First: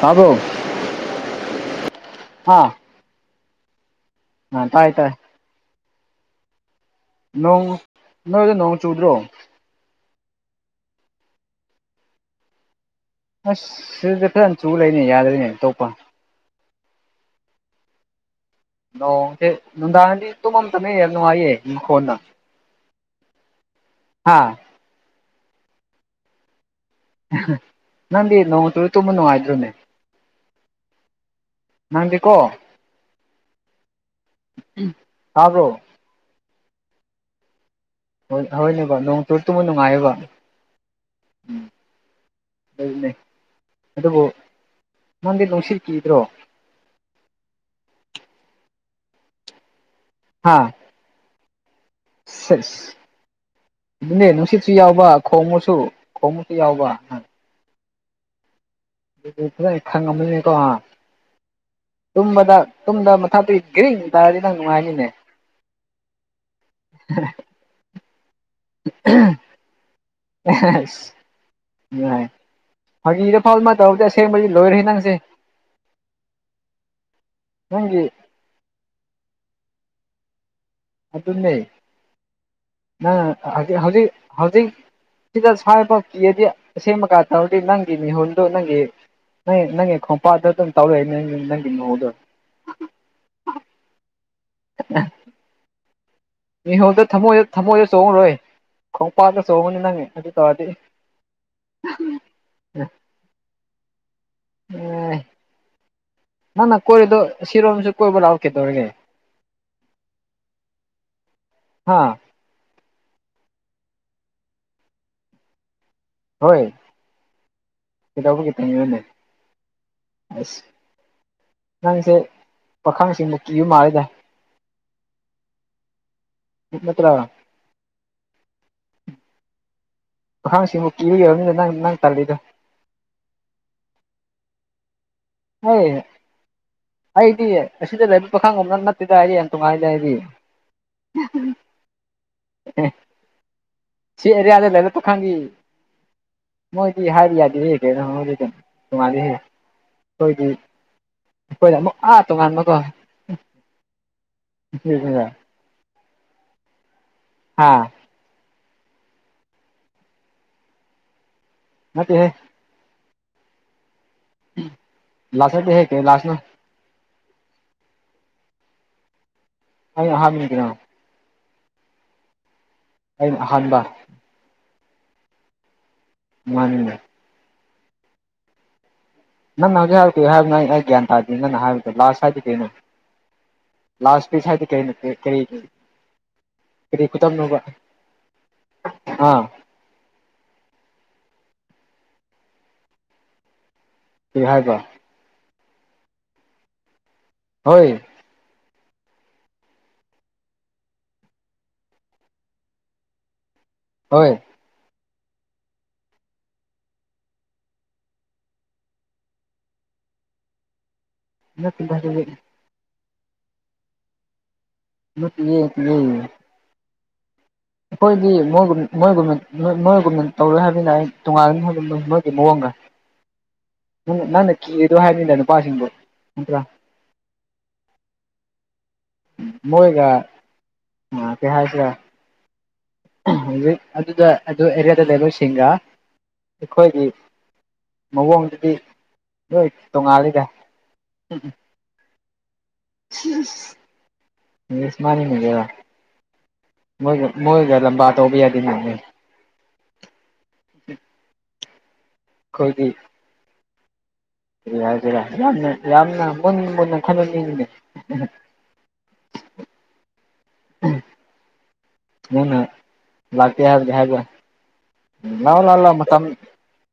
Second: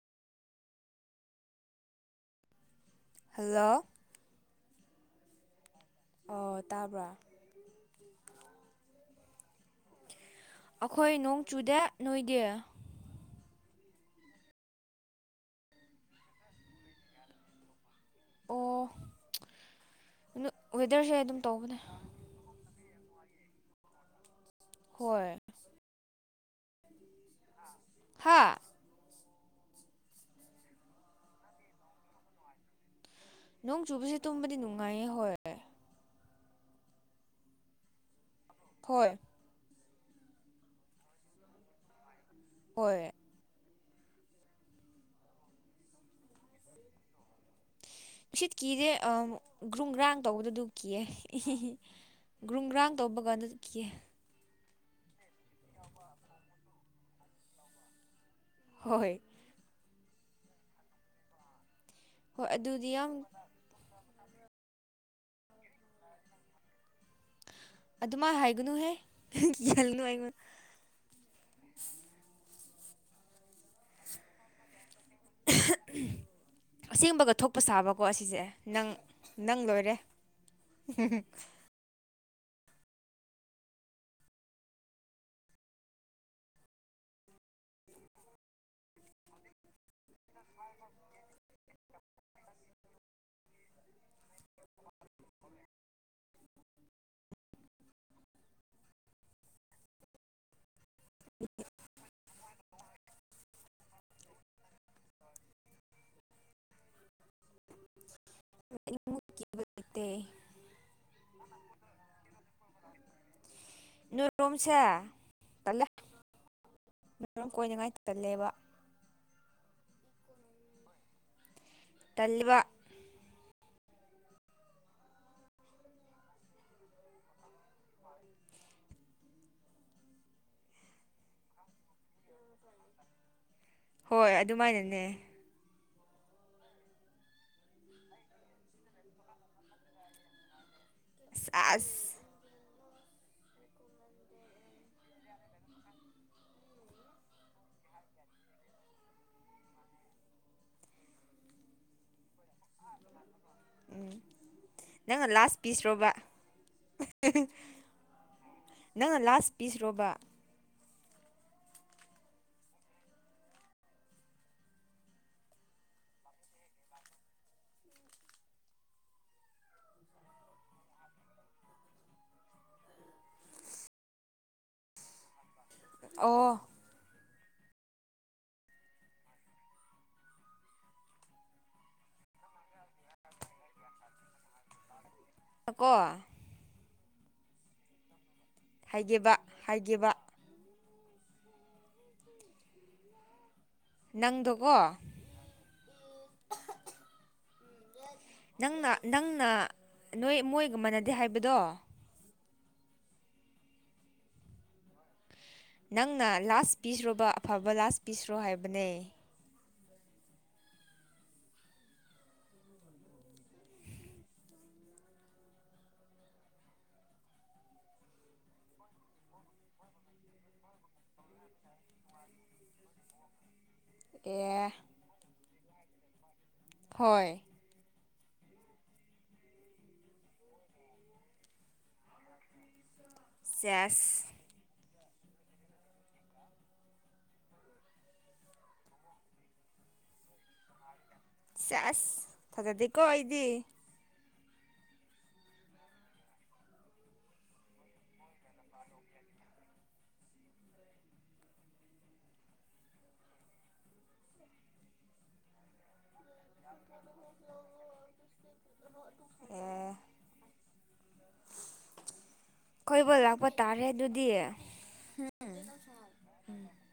ꯇꯥꯕꯔꯣ ꯍꯥꯥ ꯍꯜꯂꯣ ꯑꯥ ꯇꯥꯏ ꯇꯥꯏ ꯑꯣ ꯇꯥꯕ꯭ꯔꯥ ꯅꯣꯡ ꯅꯣꯏꯗ ꯅꯣꯡ ꯆꯨꯗ꯭ꯔꯣ ꯑꯩꯈꯣꯏ ꯅꯣꯡ ꯆꯨꯗꯦ ꯅꯣꯏꯗꯤ ꯑꯁ ꯁꯤꯗꯤ ꯐꯖꯅ ꯆꯨ ꯂꯩꯅꯤ ꯌꯥꯗꯣꯏꯔꯤꯅꯦ ꯑꯇꯣꯞꯄ ꯑꯣ ꯅꯣꯁꯦ ꯅꯨꯡꯗꯥꯡꯗꯤ ꯇꯨꯝꯃ ꯃꯇꯝ ꯌꯥꯝ ꯋꯦꯗꯔꯁꯦ ꯑꯗꯨꯝ ꯅꯨꯡꯉꯥꯏꯌꯦ ꯇꯧꯕꯅꯦ ꯏꯈꯣꯟꯅ ꯍꯥꯥ ꯍꯣꯏ ꯅꯪꯗꯤ ꯍꯥ ꯅꯣꯡ ꯆꯨꯔ ꯇꯨꯝꯕ ꯅꯨꯡꯉꯥꯏꯗ꯭ꯔꯣꯅꯦ ꯅꯪꯗꯤꯀꯣ ꯅꯣꯡ ꯆꯨꯕꯁꯦ ꯇꯨꯝꯕꯗꯤ ꯅꯨꯡꯉꯥꯏꯌꯦ ꯍꯣꯏ ꯇꯥꯕ꯭ꯔꯣ ꯍꯣꯏ ꯍꯣꯏꯅꯦꯕꯣ ꯍꯣꯏ ꯅꯣꯡ ꯇꯠꯇꯨꯃ ꯅꯨꯡꯉꯥꯏꯕ ꯎꯝ ꯍꯣꯏ ꯑꯗꯨꯅꯦ ꯑꯗꯨꯕꯨ ꯅꯪꯗꯤ ꯅꯨꯡꯁꯤꯠ ꯀꯤꯗ꯭ꯔꯣ ꯅꯨꯡꯁꯤꯠ ꯀꯤꯗꯦ ꯑ ꯒ꯭ꯔꯨꯝꯒ꯭ꯔꯥꯡ ꯇꯧꯕꯗ ꯍꯥ ꯑꯗꯨ ꯀꯤꯌꯦ ꯒ꯭ꯔꯨꯝ ꯒ꯭ꯔꯥꯡ ꯇꯧꯕ ꯀꯥꯟꯗ ꯀꯤꯌꯦ ꯏꯗꯅꯦ ꯅꯨꯡꯁꯤꯠꯁꯨ ꯌꯥꯎꯕ ꯈꯣꯡꯉꯁꯨ ꯈꯣꯡꯉꯁꯨ ꯌꯥꯎꯕ ꯍꯣꯏ ꯑꯗꯨ ꯐꯖꯅ ꯑꯩ ꯈꯪꯉꯝꯅꯤꯅꯦꯀꯣ ꯍꯣꯏ ꯇꯨꯝꯕꯗ ꯑꯗꯨꯗꯤ ꯌꯥꯝ ꯇꯨꯝꯗ [unintelligible] ꯒꯔꯤꯡ ꯇꯔꯗꯤ ꯅꯪ ꯅꯨꯡꯉꯥꯏꯅꯤꯅꯦ ꯑꯗꯨꯃꯥꯏ ꯍꯥꯏꯒꯨꯅꯨꯍꯦ ꯀꯤꯍꯥꯜꯂꯨꯅꯨ ꯑꯩꯉꯣꯟꯗ [unintelligible] ꯌꯥꯏ ꯐꯥꯒꯤꯗꯐꯥꯎ ꯑꯃ ꯇꯧꯗꯤ ꯑꯁꯦꯡꯕꯗꯤ ꯂꯣꯏꯔꯤ ꯅꯪꯁꯦ ꯑꯁꯦꯡꯕꯒ ꯊꯣꯛꯄ ꯁꯥꯕꯀꯣ ꯅꯪꯒꯤ ꯑꯁꯤꯁꯦ ꯅꯪ ꯅꯪ ꯂꯣꯏꯔꯦ ꯑꯗꯨꯅꯤ ꯅꯪ ꯍꯧꯖꯤ ꯍꯧꯖꯤꯛ ꯍꯧꯖꯤꯛ ꯁꯤꯗꯐꯥꯎ ꯀꯤꯔꯗꯤ ꯑꯁꯦꯡꯕꯀꯥꯟ ꯇꯧꯔꯗꯤ ꯅꯪꯒꯤ ꯃꯤꯍꯨꯜꯨꯣ ꯅꯪꯒꯤ ꯅꯪꯒꯤ ꯈꯣꯡꯝꯄꯥꯗꯪ ꯇꯧꯔꯛꯏ ꯅꯪ ꯅꯪꯒꯤ ꯅꯗꯣ ꯃꯤꯍꯣꯜꯗ ꯊꯃꯣꯏꯗ ꯊꯝꯃꯣꯏꯗ ꯆꯣꯡꯉꯔꯣꯏ ꯈꯣꯡꯄꯥꯛꯇ ꯆꯣꯡꯉꯒꯅꯤ ꯅꯪ ꯑꯗꯨ ꯇꯧꯔꯗꯤ [unintelligible] [unintelligible] ꯎꯝ ꯅꯪꯅ ꯀꯣꯏꯔꯤꯗꯣ ꯁꯤꯔꯣꯝꯁꯨ ꯀꯣꯏꯕ ꯂꯛꯑꯣ ꯀꯩꯇꯧꯔꯒꯦ ꯍꯥꯥ ꯅꯣꯏꯔꯣꯝꯁꯦ ꯇꯜꯂꯦ ꯍꯣꯏ ꯅꯣꯏꯔꯣꯝ ꯀꯣꯏꯅꯉꯥꯏ ꯇꯜꯂꯦꯕ ꯀꯗꯧꯕꯒꯤ [unintelligible] ꯑꯁ ꯅꯪꯁꯦ ꯇꯜꯂꯤꯕ ꯄꯥꯈꯪꯁꯤꯡꯕꯨ ꯀꯤꯕ ꯃꯥꯂꯦꯗ ꯅꯠꯇ꯭ꯔ ꯑꯈꯥꯡꯁꯤꯕꯨ ꯀꯤꯕ ꯑꯣꯏꯔꯝꯅꯤꯅ ꯅꯪ ꯅꯪ ꯇꯥꯜꯂꯤꯗꯣ ꯍꯣꯏ ꯑꯗꯨꯃꯥꯏꯅꯅꯦ ꯍꯣꯏ ꯑꯩꯗꯤ ꯑꯁꯤꯗ ꯂꯩꯕ ꯄꯥꯈꯪꯒꯣꯕꯗ ꯅꯠꯇꯦꯗ ꯑꯩꯗꯤ ꯌꯥꯝ ꯅꯨꯡꯉꯥꯏ ꯂꯩꯦ ꯑꯩꯗꯤ ꯆꯥꯁ ꯁꯤ ꯑꯦꯔꯤꯌꯥꯗ ꯂꯩꯅ ꯇ ꯈꯥꯟꯒꯤ ꯃꯣꯏꯗꯤ ꯍꯥꯏꯗꯤ ꯌꯥꯗꯤ ꯍꯦꯛ ꯀꯣꯏꯗꯤ ꯀꯩꯅꯣ ꯇꯣꯡꯉꯂ ꯍꯦ ꯍꯣꯏꯒꯤ ꯀꯣꯏꯅꯥ ꯑꯃꯨꯛ ꯑꯥ ꯇꯣꯉꯥꯟ ꯃꯒꯣ ꯅꯪꯅ ꯂꯥꯁ ꯄꯤꯁ ꯔꯣꯕ ꯍꯥꯥ ꯅꯪꯅ ꯂꯥꯁ ꯄꯤꯁ ꯔꯣꯕ ꯅꯠꯇꯦ ꯍꯦ ꯂꯥꯁ ꯅꯠꯇꯦ ꯍꯦ ꯀꯩ ꯂꯥꯁꯅ ꯑꯅꯥ ꯍꯥꯝꯗ꯭ꯔꯣ ꯑꯅꯥ ꯑꯍꯥꯟꯕ ꯑꯣ ꯃꯥꯅꯤꯅꯥ ꯅꯪ ꯍꯧꯖꯤꯛ ꯍꯧꯛꯤ ꯍꯥꯏꯕ ꯅ ꯑꯩ ꯒ꯭ꯌꯥꯟ ꯇꯥꯗꯦ ꯅꯪ ꯍꯥꯏꯕꯗꯤ ꯂꯥꯁ ꯍꯥꯏꯗꯤ ꯀꯩꯅꯣ ꯂꯥꯁ ꯞꯤꯁ ꯍꯥꯏꯗꯤ ꯀꯔꯤ ꯅꯠꯇꯦ ꯀꯔꯤꯒꯤ ꯑꯥꯀꯣ ꯀꯔꯤ ꯈꯨꯗꯝ ꯅꯣꯕ ꯍꯥꯏꯒꯦꯕ ꯍꯥꯏꯒꯦꯕ ꯅꯪ ꯀꯔꯤ ꯗꯣꯀꯣ ꯍꯥꯏꯕ ꯍꯣꯏ ꯅꯪꯅ ꯅꯪꯅ ꯅꯣꯏ ꯃꯣꯏꯒ ꯃꯥꯅꯗꯦ ꯍꯥꯏꯕꯗꯣ ꯍꯣꯏ ꯅꯪꯅ ꯂꯥꯁ ꯄꯤꯁꯔꯣꯕꯥ ꯑꯐꯕ ꯂꯥꯁ ꯄꯤꯁꯔꯣ ꯍꯥꯏꯕꯅꯦ ꯅꯠꯇꯦꯗꯥ ꯑꯗꯨꯗꯤ ꯅꯠꯇꯤꯌꯦ ꯅꯠꯇꯤꯌꯦ ꯑꯩꯈꯣꯏꯗꯤ ꯃꯣꯏꯒꯨꯝ ꯃꯣꯏꯒꯨꯝꯅꯣꯏ ꯃꯣꯏꯒꯨꯝꯅ ꯇꯧꯔꯣꯏ ꯍꯥꯏꯕꯅꯤꯅ ꯑꯩ ꯇꯣꯉꯥꯟꯒꯅꯤ ꯍꯥꯏꯕ ꯃꯣꯏꯒꯤ ꯃꯑꯣꯡꯒꯥ ꯅꯪꯅ ꯑꯦ ꯀꯤꯔꯤꯗꯣ ꯍꯥꯏꯅꯤꯗ ꯅꯨꯄꯥꯁꯤꯡꯕꯨꯣ ꯅꯠꯇ꯭ꯔꯥ ꯍꯣꯏ ꯃꯣꯏꯒ ꯑꯥ ꯀꯩ ꯍꯥꯏꯁꯦꯔꯥ ꯍꯧꯖꯤꯛ ꯆꯦꯁ ꯑꯗꯨꯗ ꯑꯗꯨ ꯑꯦꯔꯤꯌꯥꯗ ꯂꯩꯕ ꯁꯤꯡꯒ ꯑꯩꯈꯣꯏꯒꯤ ꯃꯑꯣꯡꯗꯨꯗꯤ ꯅꯣꯏ ꯇꯣꯉꯥꯜꯂꯤꯗ ꯎꯝ ꯎꯝ ꯆꯥꯁ ꯊꯖꯗꯤ [unintelligible] ꯃꯥꯅꯤꯅꯤ ꯕꯥꯌꯥ ꯃꯣꯏꯒ ꯃꯣꯏꯒ ꯂꯝꯕꯥ ꯇꯧꯕ ꯌꯥꯗꯦ ꯅꯅꯦ ꯈꯣꯏꯗꯤ ꯀꯔꯤ ꯍꯥꯏꯖꯤꯔꯥ ꯌꯥꯝꯅ ꯌꯥꯝꯅ ꯃꯨꯟꯅ ꯃꯨꯟꯅ ꯈꯟꯍꯟꯅꯤꯡꯉꯤꯅꯦ ꯑꯦ [unintelligible] ꯋꯨꯅ ꯈꯣꯏꯕꯨ ꯂꯥꯛꯄ ꯇꯥꯔꯦ ꯑꯗꯨꯗꯤ ꯂꯥꯎ ꯂꯥꯎ ꯂꯥꯎ ꯃꯇꯝ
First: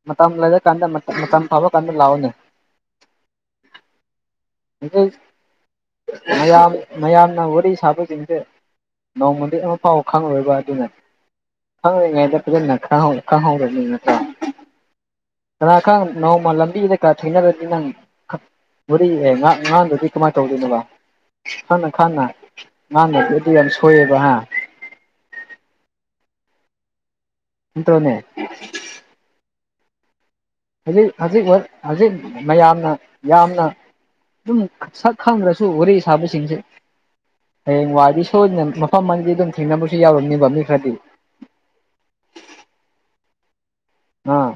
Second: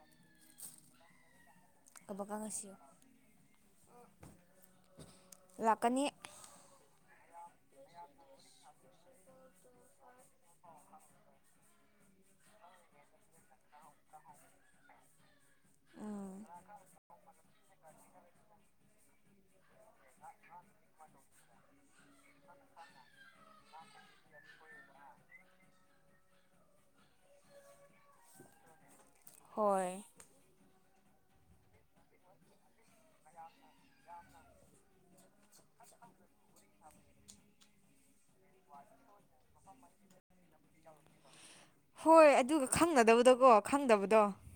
ꯃꯇꯝ ꯂꯩꯔ ꯀꯥꯟꯗ ꯃꯇꯝ ꯃꯇꯝ ꯐꯕ ꯇꯝꯗ ꯂꯥꯎꯑꯣꯅꯦ ꯀꯕꯀꯥ ꯉꯁꯤ ꯂꯥꯛꯀꯅꯤ [unintelligible] ꯃꯌꯥꯝ ꯃꯌꯥꯝꯅ ꯋꯥꯔꯤ ꯁꯥꯕꯁꯤꯡꯖꯦ ꯅꯣꯡꯃꯗꯤ ꯑꯃ ꯐꯥꯎ ꯈꯪꯉꯔꯣꯏꯕ ꯑꯗꯨꯅ ꯈꯪꯔꯤꯉꯩꯗ ꯐꯖꯅ ꯈꯥꯍꯧ ꯈꯪꯍꯧꯔꯕꯅꯤ ꯅꯠꯇ꯭ꯔꯥ ꯀꯅꯥꯈꯪ ꯅꯣꯡꯃ ꯂꯝꯕꯤꯗꯀꯥ ꯊꯦꯡꯅꯔꯗꯤ ꯅꯪ ꯈꯠ ꯋꯥꯔꯤ ꯑꯦ ꯉꯥꯡ ꯉꯥꯡꯗꯗꯤ ꯀꯃꯥꯏ ꯇꯧꯗꯣꯏꯅꯣꯕ ꯈꯪꯅ ꯈꯟꯅ ꯉꯥꯟꯗꯞꯗꯨꯗꯤ ꯌꯥꯝ ꯁꯣꯏꯌꯦꯕ ꯍꯥ ꯏꯪꯇꯣꯅꯦ ꯍꯣꯏ ꯍꯧꯖꯤꯛ ꯍꯧꯖꯤꯛ ꯍꯧ ꯍꯧꯖꯤꯛ ꯃꯌꯥꯝꯅ ꯌꯥꯝꯅ ꯗꯨꯝ ꯁꯛ ꯈꯪꯗ꯭ꯔꯁꯨ ꯋꯥꯔꯤ ꯁꯥꯕꯁꯤꯡꯁꯦ ꯍꯌꯦꯡ ꯋꯥꯏꯗꯤ ꯁꯣꯏꯗꯅ ꯃꯐꯝ ꯑꯃꯗꯤ ꯑꯗꯨꯝ ꯊꯦꯡꯅꯕꯁꯨ ꯌꯥꯎꯔꯝꯅꯦꯕ ꯃꯤ ꯈꯔꯗꯤ ꯍꯣꯏ ꯑꯗꯨꯒ ꯈꯪꯅꯗꯕꯗꯀꯣ ꯈꯪꯗꯕꯗꯣ ꯑꯥ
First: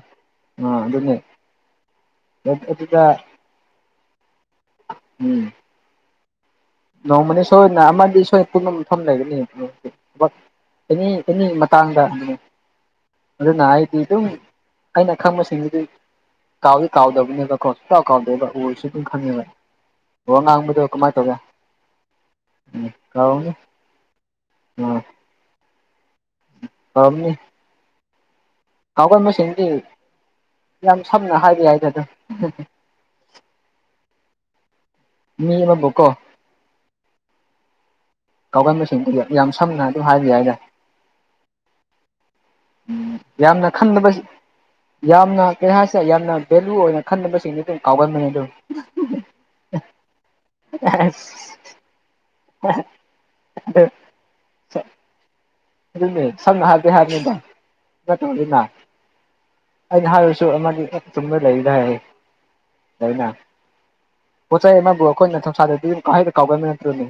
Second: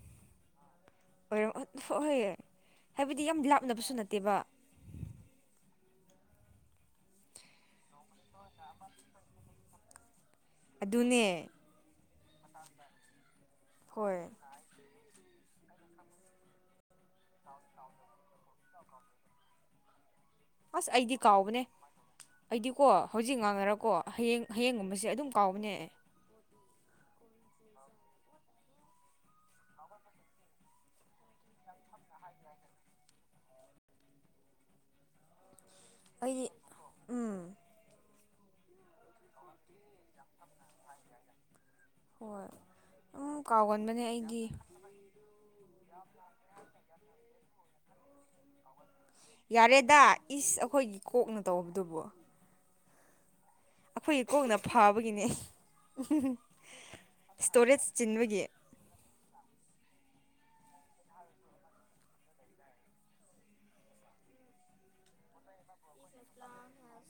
ꯑꯣꯏꯔꯝ ꯑꯥ ꯍꯣꯏꯍꯣꯏꯌꯦ ꯂꯦꯞꯄꯗꯨꯗ ꯗꯤ ꯌꯥꯝ ꯂꯥꯞꯅꯕꯁꯨ ꯅꯠꯇꯦꯕ ꯎꯝ ꯅꯣꯡꯃꯅꯤ ꯁꯣꯏꯗꯅ ꯑꯃꯗꯤ ꯑꯩꯈꯣꯏ ꯄꯨꯨꯝꯅ ꯃꯐꯝ ꯂꯩꯒꯅꯤ [unintelligible] ꯑꯦꯅꯤ ꯑꯗꯨꯅꯦ ꯑꯦꯅꯤ ꯃꯇꯥꯡꯗ ꯑꯗꯨꯅ ꯑꯩꯗꯤ ꯍꯣꯏ ꯑꯗꯨꯝ ꯑꯩꯅ ꯈꯪꯕꯁꯤꯡꯗꯨꯗꯤ ꯀꯥꯎꯗꯤ ꯀꯥꯎꯗꯕ ꯗ ꯀꯣ ꯀꯥꯎ ꯀꯥꯎꯗꯕ ꯎꯑꯣꯏꯁꯨ ꯗꯨꯝ ꯈꯪꯉꯦꯕ ꯋꯥ ꯉꯥꯡꯕꯗꯣ ꯑꯁ ꯑꯩꯗꯤ ꯀꯃꯥꯏꯅ ꯇꯧꯒꯦ ꯀꯥꯎꯕꯅꯦ ꯑꯩꯗꯤꯀꯣ ꯎꯝ ꯍꯧꯖꯤꯛ ꯀꯥꯎꯔꯝꯅꯤ ꯉꯥꯡꯅꯔꯀꯣ ꯍꯌꯦꯡ ꯍꯌꯦꯡꯒꯨꯝꯕꯁꯦ ꯑꯗꯨꯝ ꯀꯥꯎꯕꯅꯦ ꯑꯝꯅꯤ ꯀꯥꯎꯒꯟꯕ ꯁꯤꯡꯗꯤ ꯌꯥꯝ ꯁꯝꯅ ꯍꯥꯏꯕ ꯌꯥꯏꯗ ꯑꯗꯨꯝ ꯃꯤꯅꯕꯣꯛꯀꯣ ꯑꯩ ꯎꯝ ꯀꯥꯎꯒꯟꯕꯁꯤꯡꯗꯨꯗꯤ ꯌꯥꯝ ꯁꯝꯅ ꯑꯗꯨ ꯍꯥꯏꯕ ꯌꯥꯏꯅ ꯍꯣꯏ ꯎꯝ ꯌꯥꯝꯅ ꯀꯥꯎꯒꯟꯕꯅꯦ ꯈꯟꯕꯕꯖꯤ ꯑꯩꯗꯤ ꯌꯥꯝꯅ ꯀꯩ ꯍꯥꯏꯁꯦ ꯌꯥꯝꯅ ꯚꯦꯂꯨ ꯑꯣꯏꯅ ꯈꯟꯅꯕꯁꯤꯡꯗꯨ ꯑꯗꯨꯝ ꯀꯥꯎꯒꯟꯕꯅꯦ ꯑꯗꯨ ꯌꯥꯔꯦꯗ ꯏꯁ ꯑꯩꯈꯣꯏꯒꯤ ꯀꯣꯛꯅ ꯇꯧꯕꯗꯨꯕꯨ ꯍ [unintelligible] ꯑꯩꯈꯣꯏ ꯀꯣꯛꯅ ꯐꯥꯕꯒꯤꯅꯦ ꯑꯗꯨꯅꯦ ꯁꯝꯅ ꯍꯥꯏꯕꯗꯤ ꯍꯥꯏꯕꯅꯤꯗ ꯏꯁꯇꯣꯔꯦꯖ ꯆꯤꯟꯕꯒꯤ ꯌꯥꯇꯣꯟꯁꯨ ꯅꯥꯏ ꯑꯩꯅ ꯍꯥꯏꯔꯁꯨ ꯑꯃꯗꯤ ꯇꯨꯝꯕ ꯂꯩꯗ ꯍꯥꯏ ꯑꯗꯨꯅ ꯄꯣꯠ ꯆꯩ ꯑꯃꯕꯨ ꯑꯩꯈꯣꯏꯅ ꯊꯧꯁꯥꯗꯗꯤ ꯀꯥꯏꯗ ꯀꯥꯎꯒꯟꯕ ꯅꯠꯇ꯭ꯔꯣꯅꯦ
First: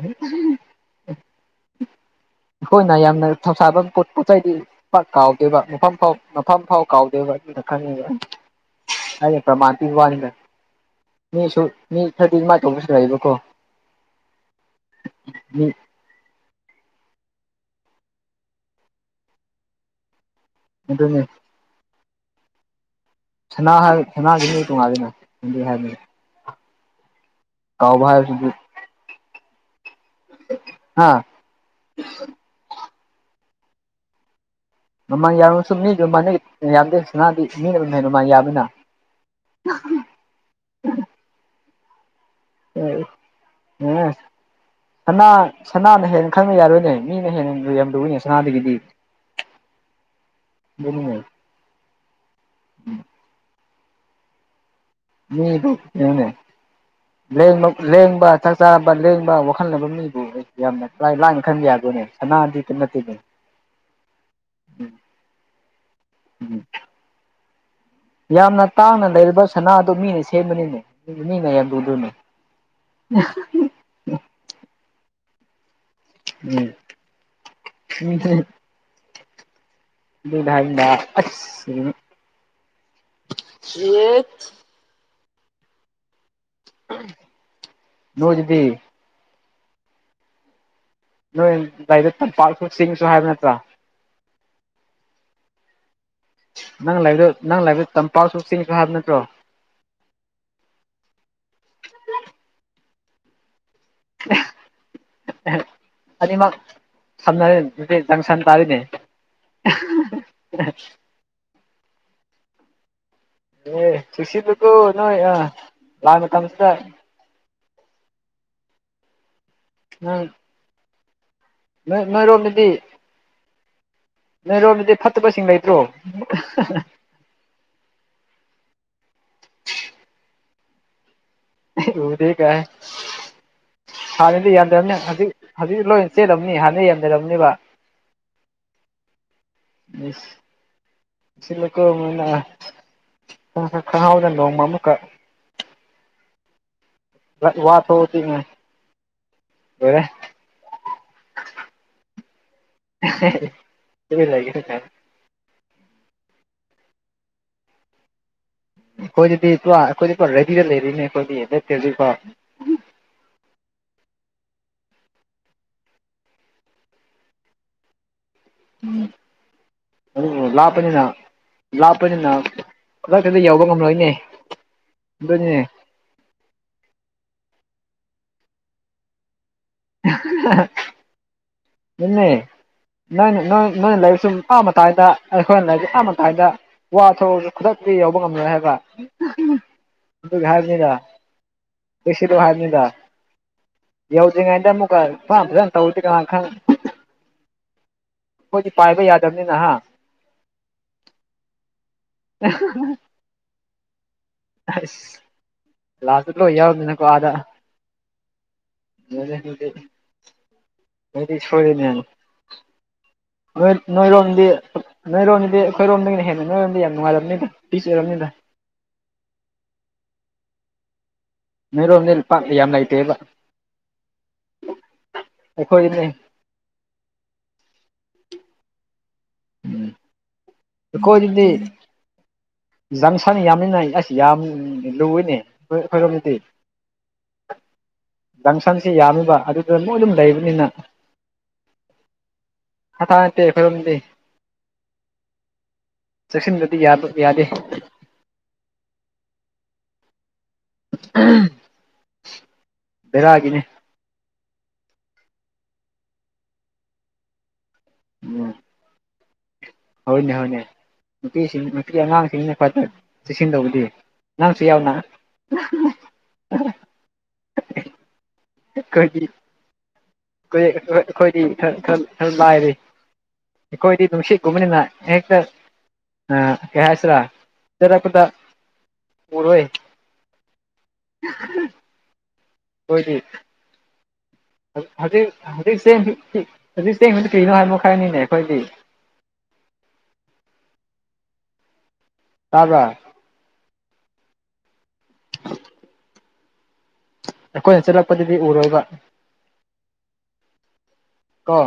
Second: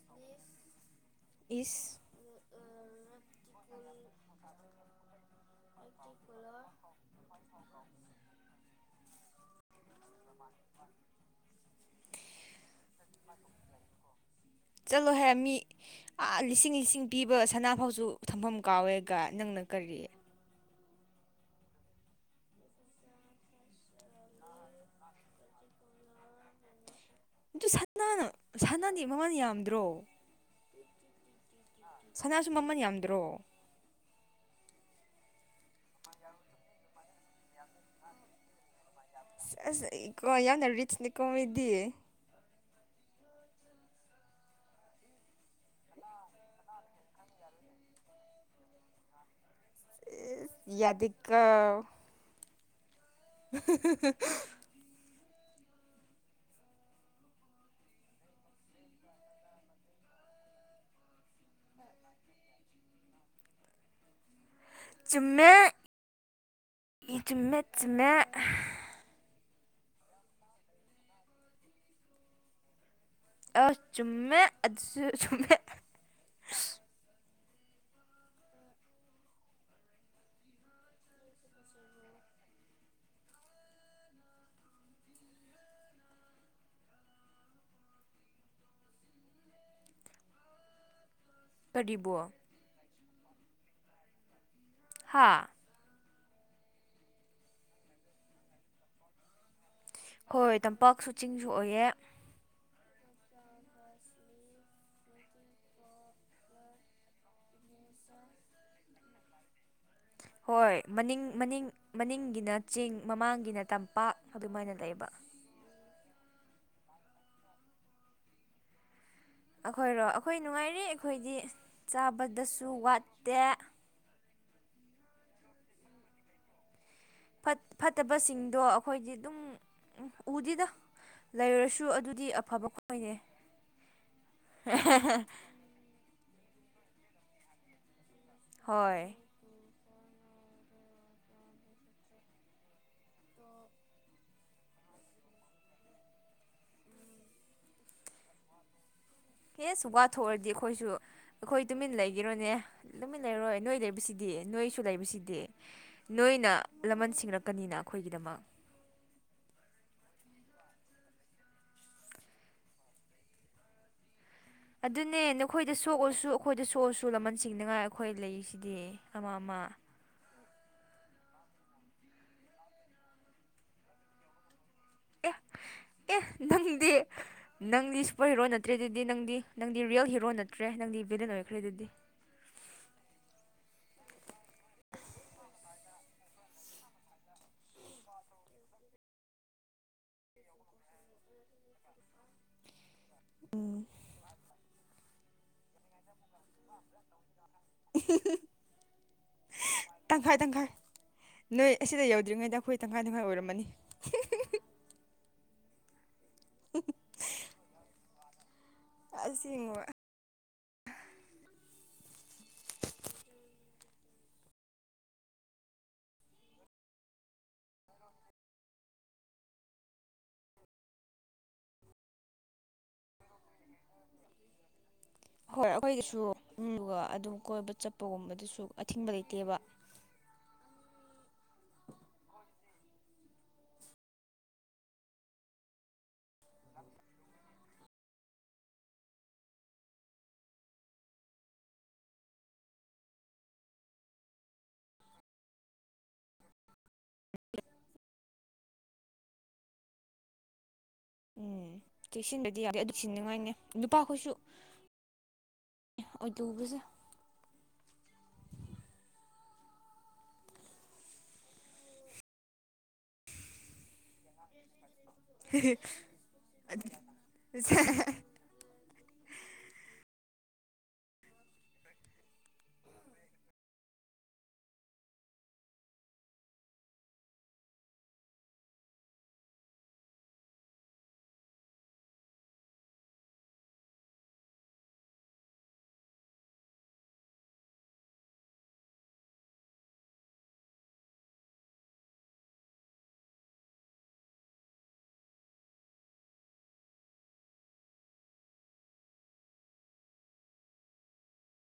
ꯏꯁ [unintelligible] ꯍꯣꯏꯅ ꯌꯥꯝꯅ ꯊꯧꯁꯥꯕꯝ ꯄꯣꯠ ꯄꯣꯠ ꯆꯩꯗꯤ ꯄꯥꯛ ꯀꯥꯎꯗꯦꯕ ꯃꯐꯝ ꯐꯥꯎ ꯃꯐꯝ ꯐꯥꯎ ꯀꯥꯎꯗꯦꯕ ꯑꯗꯨꯅ ꯈꯪꯉꯤꯕ ꯍꯥꯏꯌꯦ ꯄ꯭ꯔꯃꯥꯟ ꯄꯤ ꯋꯥꯅꯤꯗ ꯃꯤꯁꯨ ꯃꯤ ꯈꯔꯗꯤ ꯑꯃꯥꯏ ꯇꯧꯕꯁꯨ ꯂꯩꯕ ꯆꯂꯣ ꯍꯦ ꯃꯤ ꯑꯥ ꯂꯤꯁꯤꯡ ꯂꯤꯁꯤꯡ ꯄꯤꯕ ꯁꯅꯥ ꯐꯥꯎꯁꯨ ꯊꯝꯐꯝ ꯀꯥꯎꯋꯦꯒ ꯅꯪꯅ ꯀꯔꯤ ꯑꯗꯨꯅꯦ ꯁꯅꯥꯍꯜ ꯁꯅꯥꯒꯤ ꯇꯣꯡꯉꯥꯜꯂꯤꯅ ꯑꯗꯨꯏ ꯍꯥꯏꯕꯅꯤ ꯑꯗꯨ ꯀꯥꯎꯕ ꯁꯅꯥꯅ ꯍꯥꯏꯕꯁꯤꯗꯤ ꯁꯅꯥꯗꯤ ꯃꯃꯜ ꯌꯥꯝꯗ꯭ꯔꯣ ꯍꯥ ꯁꯅꯥꯁꯨ ꯃꯃꯜ ꯌꯥꯝꯗ꯭ꯔꯣ ꯃꯃꯥꯡ ꯌꯥꯔꯃꯁꯨ ꯃꯤꯁꯨ ꯃꯅ ꯌꯥꯝꯗꯦꯅꯥꯗꯤ ꯃꯤꯅ ꯑꯗꯨꯝꯅꯦ ꯃꯃꯥꯡ ꯌꯥꯕꯅꯤꯅ ꯑꯁꯣ ꯌꯥꯝꯅ ꯔꯤꯆꯅꯦ ꯀꯣꯃꯤꯗꯤꯌꯦ ꯎ ꯎꯝ ꯁꯅꯥ ꯁꯅꯥꯅ ꯍꯦꯟꯅ ꯈꯪꯕ ꯌꯥꯔꯣꯏꯅꯦ ꯃꯤꯅ ꯍꯦꯟꯅ ꯌꯥꯝ ꯂꯨꯏꯅꯦ ꯁꯅꯥꯗꯒꯤꯗꯤ [unintelligible] ꯑꯗꯨꯅꯤꯅꯦ ꯌꯥꯀ [unintelligible] ꯃꯤ ꯏꯅꯦ ꯦꯡ ꯂꯦꯡꯕ ꯆꯥꯛ ꯆꯥꯕ ꯂꯦꯡꯕ ꯋꯥꯈꯜꯅꯕ ꯃꯤꯕꯨ ꯌꯥꯝꯅ ꯂꯥꯏ ꯂꯥꯏꯅ ꯈꯟꯕꯦꯗꯅꯦ ꯁꯅꯥꯗꯤ ꯅꯠꯇꯦꯅꯦ ꯨꯝꯃꯦ ꯎꯝ ꯆꯨꯝꯃꯦ ꯆ ꯃ ꯌꯥꯝꯅ ꯇꯥꯡꯅ ꯂꯩꯔꯤꯕ ꯁꯅꯥꯗꯣ ꯃꯤꯅ ꯁꯦꯝꯕꯅꯤꯅꯦ ꯃꯤꯅ ꯌꯥꯝ ꯂꯨꯗꯣꯏꯅꯦ ꯎ ꯑ ꯆꯨꯝꯃꯦꯁꯨ ꯆꯨꯝꯃꯦ ꯎꯝ ꯎꯝ ꯕꯤꯗ ꯌꯦꯠ ꯅ ꯑꯗꯨꯗꯤ ꯅꯣꯏ ꯂꯗꯥꯏꯗ ꯀꯔꯤꯕꯣ ꯇꯝꯄꯥꯛꯁꯨ ꯆꯤꯡꯁꯨ ꯍꯥꯏꯕ ꯅꯠꯇ꯭ꯔꯥ ꯍꯥꯥ ꯅꯪ ꯂꯕꯗꯣ ꯅꯪ ꯂꯥꯏꯕꯗ ꯇꯝꯄꯥꯛꯁꯨ ꯆꯤꯡ ꯍꯥꯏꯕ ꯅꯠꯇ꯭ꯔꯣ ꯍꯣꯏ ꯍꯣꯏ ꯇꯝꯄꯥꯛꯁꯨ ꯆꯤꯡꯁꯨ ꯑꯣꯏꯑꯦ ꯑꯗꯨꯃ ꯁꯝꯅꯔ ꯅꯨ ꯖꯪꯁꯟ ꯇꯥꯔꯤꯅꯦ ꯍꯣꯏ ꯃꯅꯤꯡ ꯃꯅꯤꯡ ꯃꯅꯤꯡꯒꯤꯅ ꯆꯦꯡ ꯃꯃꯥꯡ ꯑꯦ ꯁꯁꯤꯂꯛꯇ ꯅꯣꯏ ꯑ ꯂꯥꯟ ꯇꯝꯁꯗ ꯑꯩꯈꯣꯏꯔꯣ ꯅꯪ ꯑꯩꯈꯣꯏ ꯅꯨꯡꯉꯥꯏꯔꯤ ꯑꯩꯈꯣꯏꯗꯤ ꯅꯣꯏ ꯆꯥꯕꯗꯁꯨ ꯅꯣꯏꯔꯣꯝꯗꯗꯤ ꯋꯥꯠꯇꯦ ꯅꯣꯏꯔꯣꯝꯗꯗꯤ ꯐꯠꯇꯕꯁꯤꯡ ꯂꯩꯇ꯭ꯔꯣ ꯐꯠꯇꯕꯁꯤꯡꯗꯣ ꯑꯩꯈꯣꯏꯗꯤ ꯑꯗꯨꯝ ꯎꯗꯦꯗ ꯂꯩꯔꯨꯔꯁꯨ ꯑꯗꯨꯗꯤ ꯎꯗꯦ ꯀꯥꯏ ꯑꯐꯕ ꯈꯪ ꯑꯣꯏꯅꯦ ꯍꯥꯟꯅꯗꯤ ꯌꯥꯝꯗꯕꯅꯤ ꯍꯧꯖꯤꯛ ꯍꯧꯖꯤꯛ ꯂꯣꯏ ꯆꯦꯜꯠꯂꯝꯅꯤ ꯍꯥꯟꯅ ꯌꯦꯟ ꯂꯩꯔꯕꯅꯦꯕ ꯍꯣꯏ ꯑꯁ ꯁꯤꯂꯀꯅ ꯈꯪꯍꯥꯎꯗꯅ ꯅꯣꯡꯃ ꯑꯃꯨꯛꯀꯛ ꯋꯥ ꯊꯣꯇ ꯑꯦ ꯁꯨ ꯋꯥ ꯊꯣꯛꯑꯗꯤ ꯑꯩꯈꯣꯏꯁꯨ ꯑꯩꯈꯣꯏ ꯇꯨꯃꯤꯟ ꯂꯩꯈꯤꯔꯣꯅꯦ ꯂꯨꯃꯤꯠ ꯂꯩꯔꯣꯏ ꯅꯣꯏ ꯇꯨꯃꯤꯟ ꯂꯩꯕꯁꯤꯗꯤ ꯂꯩꯒꯅꯤ ꯅꯣꯏꯁꯨ ꯀꯥꯏ ꯂꯩꯕꯁꯤꯗꯤ ꯅꯣꯏꯅ ꯂꯃꯟ ꯁꯤꯡꯔꯛꯀꯅꯤꯅ ꯑꯩꯈꯣꯏꯒꯤꯗꯃꯛ ꯑꯩꯈꯣꯏꯗꯗꯤ ꯄꯨ ꯑꯩꯈꯣꯏꯗꯤ ꯄꯨ ꯔꯦꯗꯤꯗ ꯂꯩꯔꯤꯅꯦ ꯑꯩꯈꯣꯏꯗꯤ ꯂꯩꯠꯇꯦꯗꯤꯀꯣ ꯑꯗꯨꯅꯦ ꯅꯈꯣꯏꯗ ꯁꯣꯛꯑꯁꯨ ꯑꯩꯈꯣꯏꯗ ꯁꯣꯛꯑꯁꯨ ꯂꯃꯟ ꯁꯤꯡꯅꯉꯥꯏ ꯑꯩꯈꯣꯏ ꯂꯩꯁꯤꯗꯤ ꯑꯃ ꯑꯃ ꯂꯥꯄꯅꯤꯅ ꯂꯥꯞꯄꯅꯤꯅ ꯈꯨꯗꯛꯇꯗ ꯌꯥꯕ ꯉꯝꯂꯣꯏꯅꯦ ꯑꯦ ꯑꯗꯨꯗꯣꯏꯅꯤꯅꯦ ꯑꯦ ꯅꯪꯗꯤ ꯅꯪꯗꯤ ꯁꯨꯄꯔ ꯍꯤꯔꯣ ꯅꯠꯇ꯭ꯔꯦ ꯑꯗꯨꯗꯤ ꯅꯪꯗꯤ ꯅꯪꯗꯤ ꯔꯤꯌꯦꯜ ꯍꯤꯔꯣ ꯅꯠꯇ꯭ꯔꯦ ꯅꯪꯗꯤ ꯕꯤꯂꯤꯟ ꯑꯣꯏꯈ꯭ꯔꯦ ꯑꯗꯨꯗꯤ ꯅꯣꯏ ꯅ ꯅꯣꯏꯅ ꯂꯩꯕꯁꯨ ꯃꯄꯥ ꯃꯇꯥꯏꯗ ꯑꯩꯈꯣꯏꯅ ꯂꯩ ꯍꯥꯏꯗ ꯋꯥꯊꯑꯁꯨ ꯈꯨꯗꯛꯇꯤ ꯌꯥꯎꯧꯕ ꯉꯝꯂꯣꯏ ꯍꯥꯏꯕ [inaudible] ꯀꯁꯤꯗ ꯍꯥꯏꯅꯤꯗ [inaudible] ꯗꯔꯤꯉꯩꯗ ꯑꯃꯨꯛꯀꯥ [unintelligible] ꯇꯧꯕꯁꯨ ꯀꯅꯥ ꯈꯪ ꯑꯩꯈꯣꯏꯗꯤ ꯄꯥꯏꯕ ꯌꯥꯗꯕꯅꯤꯅ ꯍꯥ ꯇꯪꯈꯥꯏ ꯇꯪꯈꯥꯏ ꯅꯣꯏ ꯑꯁꯤꯗ ꯌꯧꯗ꯭ꯔꯤꯉꯩꯗ ꯑꯩꯈꯣꯏ ꯇꯪꯈꯥꯏ ꯇꯪꯈꯥꯏ ꯑꯣꯏꯔꯝꯃꯅꯤ ꯑꯁ ꯂꯥꯁꯇ ꯂꯣꯏ ꯌꯥꯎꯗꯅꯀꯣ ꯑꯥꯗ ꯂꯣꯏꯔꯦ ꯑꯁ ꯑꯗꯨꯗꯤ ꯌꯦꯡꯉꯣ ꯅꯣꯏꯗꯤ ꯁꯣꯏꯔꯣꯏꯅꯦ ꯅꯣꯏ ꯅꯣꯏꯔꯣꯝꯗꯤ ꯅꯣꯏꯔꯣꯝꯗꯤ ꯑꯩꯈꯣꯏꯔꯣꯝꯗꯒꯤꯅ ꯍꯦꯟꯅ ꯅꯣꯏꯔꯣꯝꯗꯤ ꯌꯥꯝ ꯅꯨꯡꯉꯥꯏꯔꯕꯅꯤꯗ ꯄꯤꯁ ꯑꯣꯏꯔꯕꯅꯤꯗꯅ ꯅꯣꯏꯔꯣꯝꯗꯤ ꯄꯥꯛ ꯌꯥꯝ ꯂꯩꯇꯦꯕ ꯍꯣꯏ ꯑꯩꯈꯣꯏꯗꯤꯅꯦ ꯑꯩꯈꯣꯏꯒꯤꯁꯨ ꯑꯗꯨꯒ ꯑꯗꯨꯝ ꯀꯣꯏꯕ ꯆꯠꯄꯒꯨꯝꯕꯗꯨꯁꯨ ꯑꯊꯤꯡꯕ ꯂꯩꯇꯦꯕ ꯎꯝ ꯑꯩꯈꯣꯏꯗꯗꯤ ꯍꯣꯏ ꯖꯪꯁꯟ ꯌꯥꯝꯃꯤꯅ ꯑꯁ ꯌꯥꯝ ꯂꯨꯏꯅꯦ ꯑꯩꯈꯣꯏ ꯑꯩꯈꯣꯏꯔꯣꯝꯗꯗꯤ ꯖꯪꯁꯟꯁꯦ ꯌꯥꯝꯃꯤꯕ ꯑꯗꯨꯗ ꯃꯣꯏ ꯑꯗꯨꯝ ꯂꯩꯕꯅꯤꯅ ꯊꯥꯊꯥ ꯅꯠꯇꯦ ꯑꯩꯈꯣꯏꯔꯣꯝꯗꯤ ꯆꯦꯛꯁꯤꯟꯕꯗꯤ ꯌꯥꯕꯨ ꯌꯥꯗꯦ ꯎꯝ ꯆꯦꯛꯁꯤꯟꯕꯗꯤ ꯌꯥ ꯑꯗꯨ ꯁꯤꯟꯅꯤꯡꯉꯥꯏꯅꯦ ꯕꯦꯔꯥꯒꯤꯅꯤ ꯅꯨꯄꯥꯈꯣꯏꯁꯨ ꯑꯣꯏꯗꯧꯕꯁꯦ ꯎꯝ ꯍꯣꯏꯅꯦ ꯍꯣꯏꯅꯦ ꯅꯨꯄꯤꯁꯤꯡ ꯅꯨꯄꯤ ꯑꯉꯥꯡꯁꯤꯡꯅ ꯈꯋꯥꯗ ꯆꯦꯛꯁꯤꯟ ꯇꯧꯕꯗꯤ ꯅꯪꯁꯨ ꯌꯥꯎꯅ ꯑꯗꯨ [unintelligible] ꯑꯩꯈꯣꯏ ꯑꯩꯈꯣꯏ ꯑꯩꯈꯣꯏꯗꯤ ꯈꯔ ꯈꯔ ꯈꯔ ꯂꯥꯏꯔꯦ ꯏꯈꯣꯏꯗꯤ ꯅꯨꯡꯁꯤ ꯀꯨꯝꯕꯅꯤꯅ ꯍ‌ꯦꯛꯇ ꯑꯥ ꯀꯩ ꯍꯥꯏꯁꯤꯔꯥ ꯆꯠꯔꯄꯗ ꯎꯔꯣꯏ [unintelligible] ꯍꯣꯏꯗꯤ ꯍꯧꯖꯤꯛ ꯍꯧꯖꯤꯛ ꯆꯦꯡ ꯍꯧꯖꯤꯛ [unintelligible] ꯀꯩꯅꯣ ꯍꯥꯏꯕ ꯈꯔꯅꯤꯅꯦ ꯑꯩꯈꯣꯏꯗꯤ ꯇꯥꯕꯔꯥ ꯑꯩꯈꯣꯏꯅ ꯆꯠꯂꯛꯄꯗꯗꯤ ꯎꯔꯣꯏꯕ ꯀꯣ